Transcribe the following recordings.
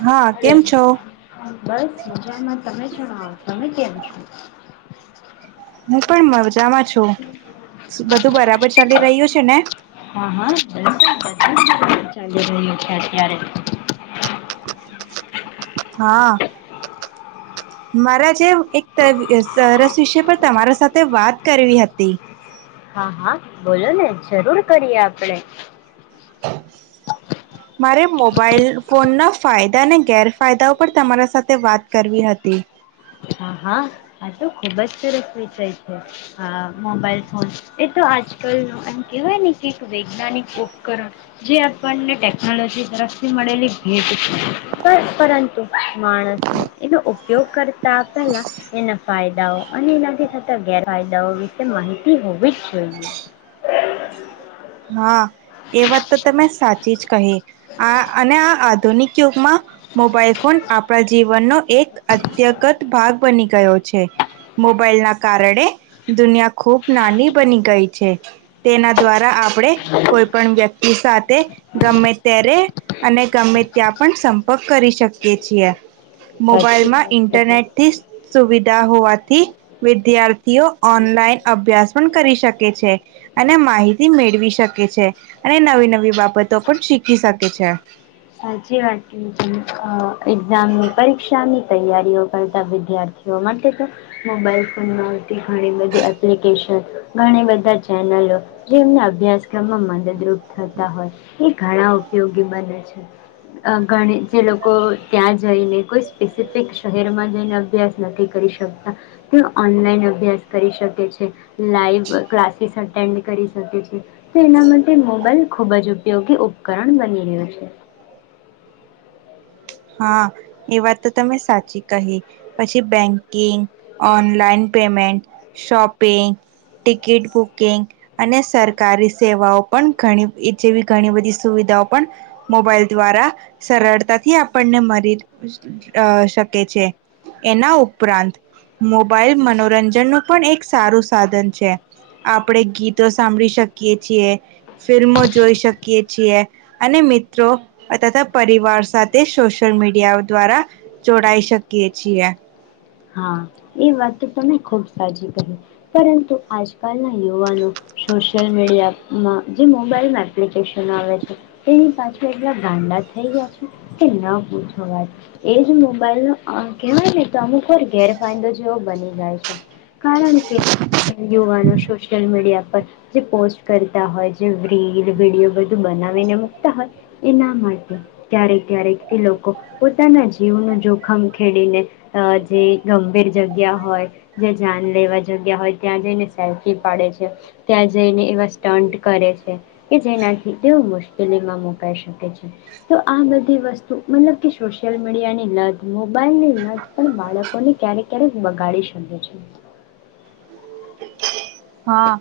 હા હલો, કેમ છો બસ મજામાં તમે? હા, તમે કેમ છો? હું પણ મજામાં છું, શું બધું બરાબર ચાલી રહ્યું છે ને? [unintelligible] ક્યારે? હા મારા જેમ એકતા સરસ વિષય પર તમારા સાથે વાત કરવી હતી. હા-હા બોલો ને જરૂર કરીએ આપણે. મારે મોબાઈલ ફોનના ફાયદા અને ગેરફાયદાઓ પર તમારા સાથે વાત કરવી હતી. હા-હા આ તો ખુબ જ સરસ વિષય છે, આ મોબાઈલ ફોન એ તો આજકલ એમ કહેવાય ને કે વૈજ્ઞાનિક ઉપકરણ જે આપણને ટેકનોલોજી તરફથી મળેલી ભેટ છે પર પરંતુ માણસને એનો ઉપયોગ કર તા પેલા એના ફાયદાઓ અને એનાથી થતા ગેરફાયદાઓ વિશે માહિતી હોવી જ જોઈએ. હા. એ વાત તો તમે સાચી જ કહી આ અને આ આધુનિક યુગમાં મોબાઈલ ફોન આપણા જીવનનો એક અત્યગત ભાગ બની ગયો છે મોબાઈલ ના કારણે દુનિયા ખૂબ નાની બની ગઈ છે તેના દ્વારા આ આપણે કોઈ પણ વ્યક્તિ સાથે ગમે ત્યારે અને ગમે ત્યાં પણ સંપર્ક કરી શકીએ છીએ. સાચી મોબાઈલમાં વાત કહી ઇન્ટરનેટથી સુવિ હોવાથી વિદ્યાર્થીઓ ઓનલાઈન અભ્યાસ પણ કરી શકે છે અને માહિતી મેળવી શકે છે અને નવી-નવી બાબતો પણ શીખી શકે છે. સાચી વાત કહી તમે, એક્ઝામની પરીક્ષાની તૈયારીઓ કરતા વિદ્યાર્થીઓ માટે તો મોબાઈલ ફોનમાં આવતી ઘણી બધી એપ્લિકેશન, ઘણી બધા ચેનલો જેમને અભ્યાસક્રમમાં મદદરૂપ થતા હોય એ ઘણા ઉપયોગી બને છે. અ ઘણી જે લોકો ત્યાં જઈને કોઈ સ્પેસિફિક શહેરમાં જઈને અભ્યાસ નથી કરી શકતા તે ઓનલાઈન અભ્યાસ કરી શકે છે લાઈવ ક્લાસીસ અટેન્ડ કરી શકે છે તો એના માટે મોબાઈલ ખુબ જ ઉપયોગી ઉપકરણ બની રહ્યો છે. હા, એ વાત તો તમે સાચી કહી પછી banking, online payment, shopping, ticket booking, અને સરકારી સેવાઓ પણ જે ઘણી એ જેવી ઘણી બધી સુવિધાઓ પણ મોબાઈલ દ્વારા સરળતાથી આપ આપણને શકે છે એના ઉપરાંત મોબાઈલ મનોરંજન નું પણ એક સારું સાધન છે આપણે ગીતો સાંભળી શકીએ છીએ, ફિલ્મો જોઈ શકીએ છીએ અને મિત્રો તથા પરિવાર સાથે તે સોશિયલ મીડિયાઓ દ્વારા જોડાઈ શકીએ છીએ. હા, એ વાત તો તમે ખૂબ સાચી કહી. પરંતુ આજ કાલના યુવાનો સોશિયલ મીડિયામાં જે મોબાઈલમાં એપ્લિકેશન આવે છે તેની પાછળ એટલા ગાંડા થઈ ગયા છે કે ન પૂછો વાત, જ મોબાઈલનો કહેવાય ને તો અમુક તો ગેરફાયદો જેવો બની જાય છે કારણ કે યુવાનો સોશિયલ મીડિયા પર જે પોસ્ટ કરતા હોય જે રીલ, વિડીયો બધું બનાવીને મૂકતા હોય એના માટે ક્યારેક-ક્યારેક એ લોકો પોતાના જીવનું જોખમ ખેડીને અ જે ગંભીર જગ્યા હોય, જે જાન લેવા જગ્યા હોય ત્યાં જઈને સેલ્ફી પાડે છે ત્યાં જઈને એવા સ્ટન્ટ કરે છે કે જેનાથી તેઓ મુશ્કેલીમાં મુકાઈ શકે છે તો આ બધી વસ્તુ મતલબ કે સોશિયલ મીડિયાની લત, મોબાઈલની લત પણ બાળક કોને ક્યારેક-ક્યારેક બગાડી શકે છે. હા,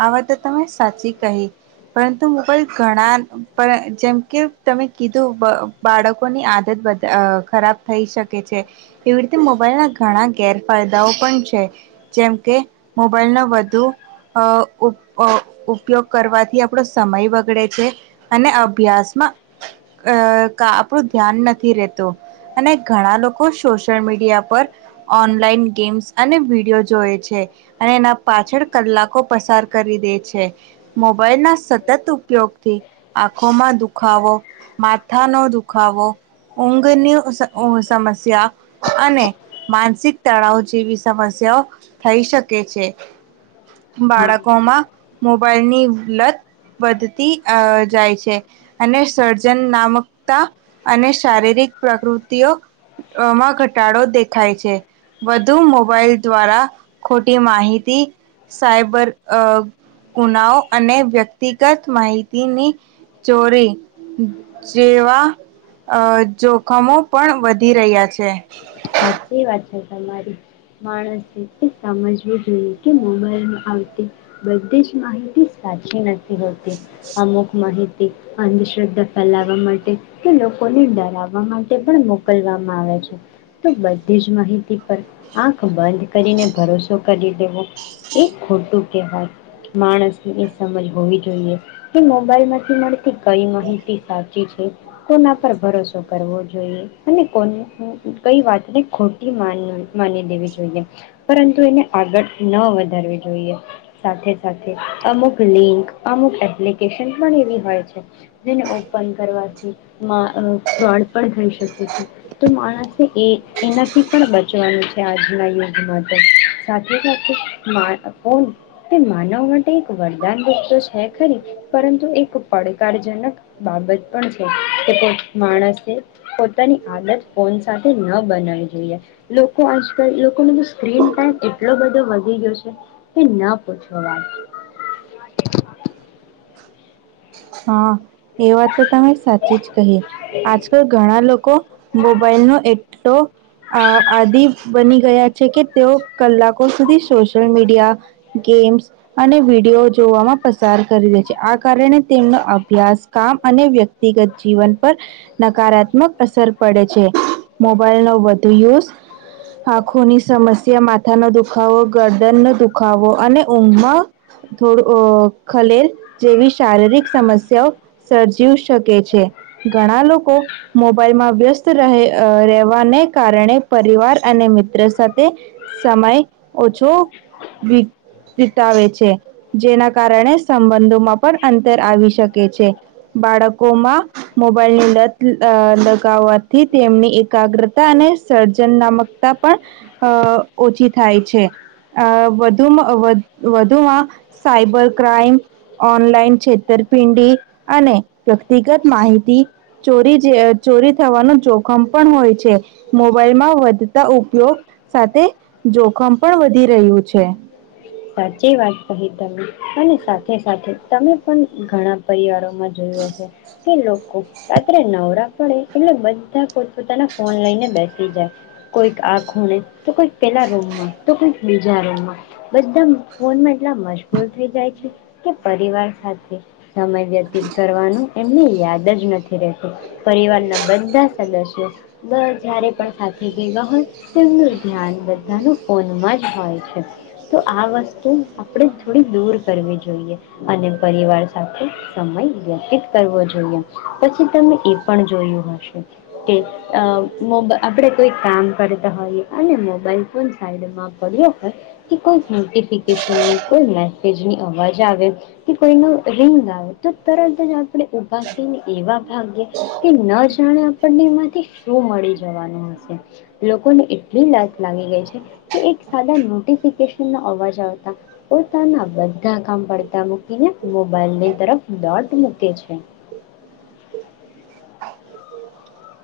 આ વાત તો તમે સાચી કહી, પરંતુ મોબાઈલ ઘણા પરં જેમકે તમે કીધું બ બાળકોની આદત બદ ખરાબ થઈ શકે છે એવી રીતે મોબાઈલ ના ઘણા ગેરફાયદાઓ પણ છે જેમકે મોબાઈલનો વધુ ઉપ ઉપયોગ કરવાથી આપણો સમય બગડે છે અને અભ્યાસમાં અ કા આપણું ધ્યાન નથી રહેતું અને ઘણા લોકો સોશિયલ મીડિયા પર ઓનલાઈન ગેમ્સ અને વિડીયો જોએ છે અને એના પાછળ કલાકો પસાર કરી દે છે, મોબાઈલ ના સતત ઉપયોગથી આંખોમાં દુખાવો, માથાનો દુખાવો, ઊંઘની ઊ સમસ્યા અને માનસિક તણાવ જેવી સમસ્યાઓ થઈ શકે છે. હા બાળકોમાં મોબાઈલની લત વધતી અ જાય છે અને સર્જનામકતા અને શારીરિક પ્રકૃતિ અ ઓમાં ઘટાડો દેખાય છે વધુ મોબાઈલ દ્વારા ખોટી માહિતી સાયબર અ ગુનાઓ અને વ્યક્તિગત માહિતીની ચોરી જેવા અ જોખમો પણ વધી રહ્યા છે. સાચી વાત છે તમારી, માણસે એ સમજવું જોઈએ કે મોબાઈલમાં આવતી બધી જ માહિતી સાચી નથી પી હતી આમ. માહિતી અંધશ્રદ્ધા ફેલાવા માટે કે લોકોને ડરાવવા માટે પણ મોકલવામાં આવે છે. બધી જ માહિતી પર આંખ બંધ કરીને ભરોસો કરી દેવો એ ખોટું કવાય માણસની એ સમજ હોવી જોઈએ કે મોબાઈલ માંથી મળતી કઈ માહિતી સાચી છે કોના પર ભરોસો કરવો જોઈએ અને કો કઈ વાતને ખોટી મા માની દેવી જોઈએ પરંતુ એને આગળ ન વધારવી જોઈએ સાથે સાથે અમુક લિંક અમુક એપ્લિકેશન પણ એવી હોય છે જેને ઓપન કરવાથી ફ્રોડ પણ થઈ શકે છે તો માણસ એનાથી પણ બચવાનું છે આજના યુગમાં તો સાથે સાથે ફોન તે માનવ માટે એક વરદાન રૂપ તો છે ખરી પરંતુ એક પડકારજનક બાબત પણ છે કે માણસે પોતાની આદત ફોન સાથે ન બનાવી જોઈએ લોકો આજકા લોકોનો સ્ક્રીન ટાઈમ એટલો બધો વધી ગયો છે તે ના પૂછવા વાળ હા. એ વાત તો તમે સાચી જ કહી આજકાલ ઘણા લોકો મોબાઈલ નો એટલો આદિ બની ગયા છે કે તેઓ કલાકો સુધી સોશિયલ મીડિયા ગેમ્સ અને વિડીયો જોવામાં પસાર કરી દે છે આ કારણે કામ અને વ્યક્તિગત જીવન પર નકારાત્મક અસર પડે છે મોબાઈલ નો વધુ યુઝ આંખોની સમસ્યા માથાનો દુખાવો ગરદન નો દુખાવો અને ઊંઘમાં થોડું ખલેલ જેવી શારીરિક સમસ્યાઓ સર્જી શકે છે. ઘણા લોકો મોબાઈલમાં વ્યસ્ત રહે રહેવાને કારણે પરિવાર અને મિત્ર સાથે સમય ઓછો વી વિતાવે છે. જેના કારણે સંબંધોમાં પણ તર આવી શકે છે. બાળકોમાં મોબાઈલની લત લગાવવાથી તેમની એકાગ્રતા અને સર્જન નામકતા પણ અ ઓછી થાય છે અ વધુમાં વધુમાં સાયબર, ક્રાઈમ ઓનલાઈન છેતરપિંડી અને વ્યક્તિગત માહિતી ચોરી જે ચોરી થવાનું જોખમ પણ હોય છે. મોબાઈલમાં વધતા ઉપયોગ સાથે જોખમ પણ વધી રહ્યું છે. સાચી વાત કહી તમે અને સાથે સાથે તમે પણ ઘણા પરિવારોમાં જોયો છે કે લોકો રાત્રે નવરા પડે એટલે બધા પોતપોતાના ફોન લઈને બેસી જાય. કોઈક આ ખૂણે તો કોઈક પેલા રૂમમાં તો કોઈક બીજા રૂમમાં. બધા ફોનમાં એટલા મજબૂર થઈ જાય છે કે પરિવાર સાથે સમય વ્યતીત કરવાનું એમને યાદ જ નથી રહેતું પરિવારના બધા સદસ્યો બ હજારે પણ સાથે ભેગા હોય તેમનું ધ્યાન બધાનું ફોનમાં જ હોય છે. તો આ વસ્તુ આપણે થોડી દૂર કરવી જોઈએ અને પરિવાર સાથે સમય વ્યતીત કરવો જોઈએ. પછી તમે એ પણ જોયું હશે કે અ મો આપણે કોઈ કામ કરતા હોઈએ અને મોબાઈલ ફ સાઈડમાં પડ્યો હોય કે કોઈ નોટીફીકેશનની, કોઈ મેસેજની અવાજ આવે કે કોઈનો રિંગ આવે તો તરત જ આપણે ઉભા થઈને એવા ભાગીએ કે ન જાણે આપણને એમાંથી શું મળી જવાનું હશે. લોકોને એટલી લત લાગી ગઈ છે કે એક સાદા નોટફી ફિકેશન નો અવાજ આવતા પોતાના બધા કામ પડતા મૂકીને મોબાઈલની તરફ ડોટ મૂકે છે.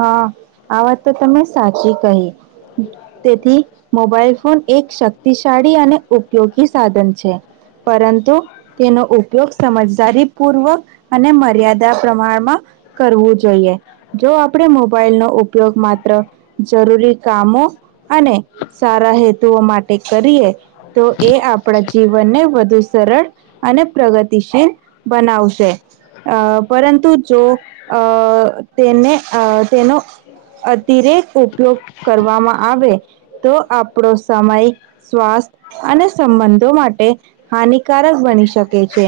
હા આ વાત તો તમે સાચી કહી તેથી મોબાઈલ ફોન એક શક્તિશાળી અને ઉપયોગી સાધન છે પરંતુ તેનો ઉપયોગ સમજદારી પૂર્વક અને મર્યાદા પ્રમાણમાં કરવું જોઈએ જો આપણે મોબાઈલનો ઉપયોગ માત્ર જરૂરી કામો અને સારા હેતુઓ માટે કરીએ. તો એ આપણા જીવનને વધુ સરળ અને પ્રગતિશીલ બનાવશે. અ પરંતુ જો અ તેને અ તેનો અતિરેક ઉપયોગ કરવામાં આવે તો આપણો સમય સ્વાસ્થ અને સંબંધો માટે હાનિકારક બની શકે છે.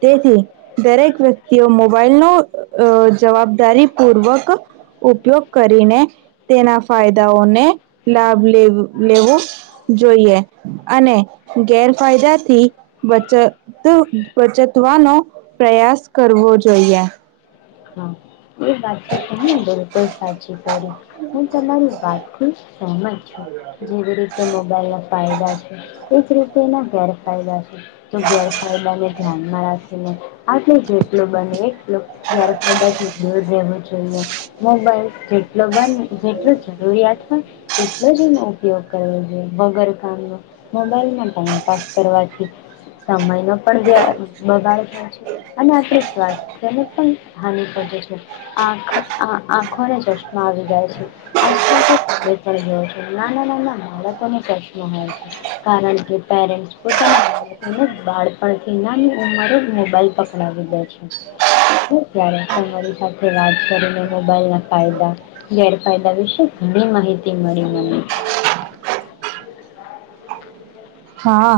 તેથી દરેક વ્યક્તિઓ મોબાઈલનો અ જવાબદારી પૂર્વક ઉપયોગ કરીને તેના ફાયદાઓને લાભ લે લેવું જોઈએ અને ગેરફાયદાથી બચત બચતવાનો પ્રયાસ કરવો જોઈએ. હા એ વાત તો તમે બિલકુલ સાચી કરી હું તમારી વાત થી સહમત છું જેવી રીતે મોબાઈલ ના ફાયદા છે એ જ રીતે એના ગેરફાયદા છે. તો ગેરફાયદાને ધ્યાનમાં રાખીને આપણે જેટલો બને એટલો ગેરફાયદાથી બેમે છેને મોબાઈલ જેટલો બને જેટલો જરૂરિયાત હોય એટલો જ એનો ઉપયોગ કરવો જોઈએ. વગર કામનો મોબાઈલમાં ટાઈમપાસ કરવાથી સમયનો પણ બ બગાડ થાય છે અને આપણે સ્વાસ્થ્યને પણ હાનિ પહોંચે છે આંખ આંખોને ચશ્મા આવી જાય છે. આજલેયો છે નાના નાના બાળકોને ચશ્મા હોય છે કારણ કે પેરેન્ટ પોતાના બાળકોને બાળપણથી નાની ઉંમરે મોબાઈલ પકડાવી દે છે ત્યારે તમારી વાત કરીને મોબાઈલ ના ફાયદા, ગેરફાયદા વિશે ઘણી માહિતી મળી મને. હા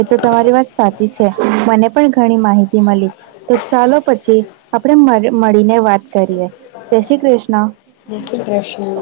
એ તો તમારી વાત સાચી છે. મને પણ ઘણી માહિ મળી તો ચાલો પછી આપણે મળી મળીને વાત કરીએ જય શ્રી કૃષ્ણ. જય શ્રી કૃષ્ણ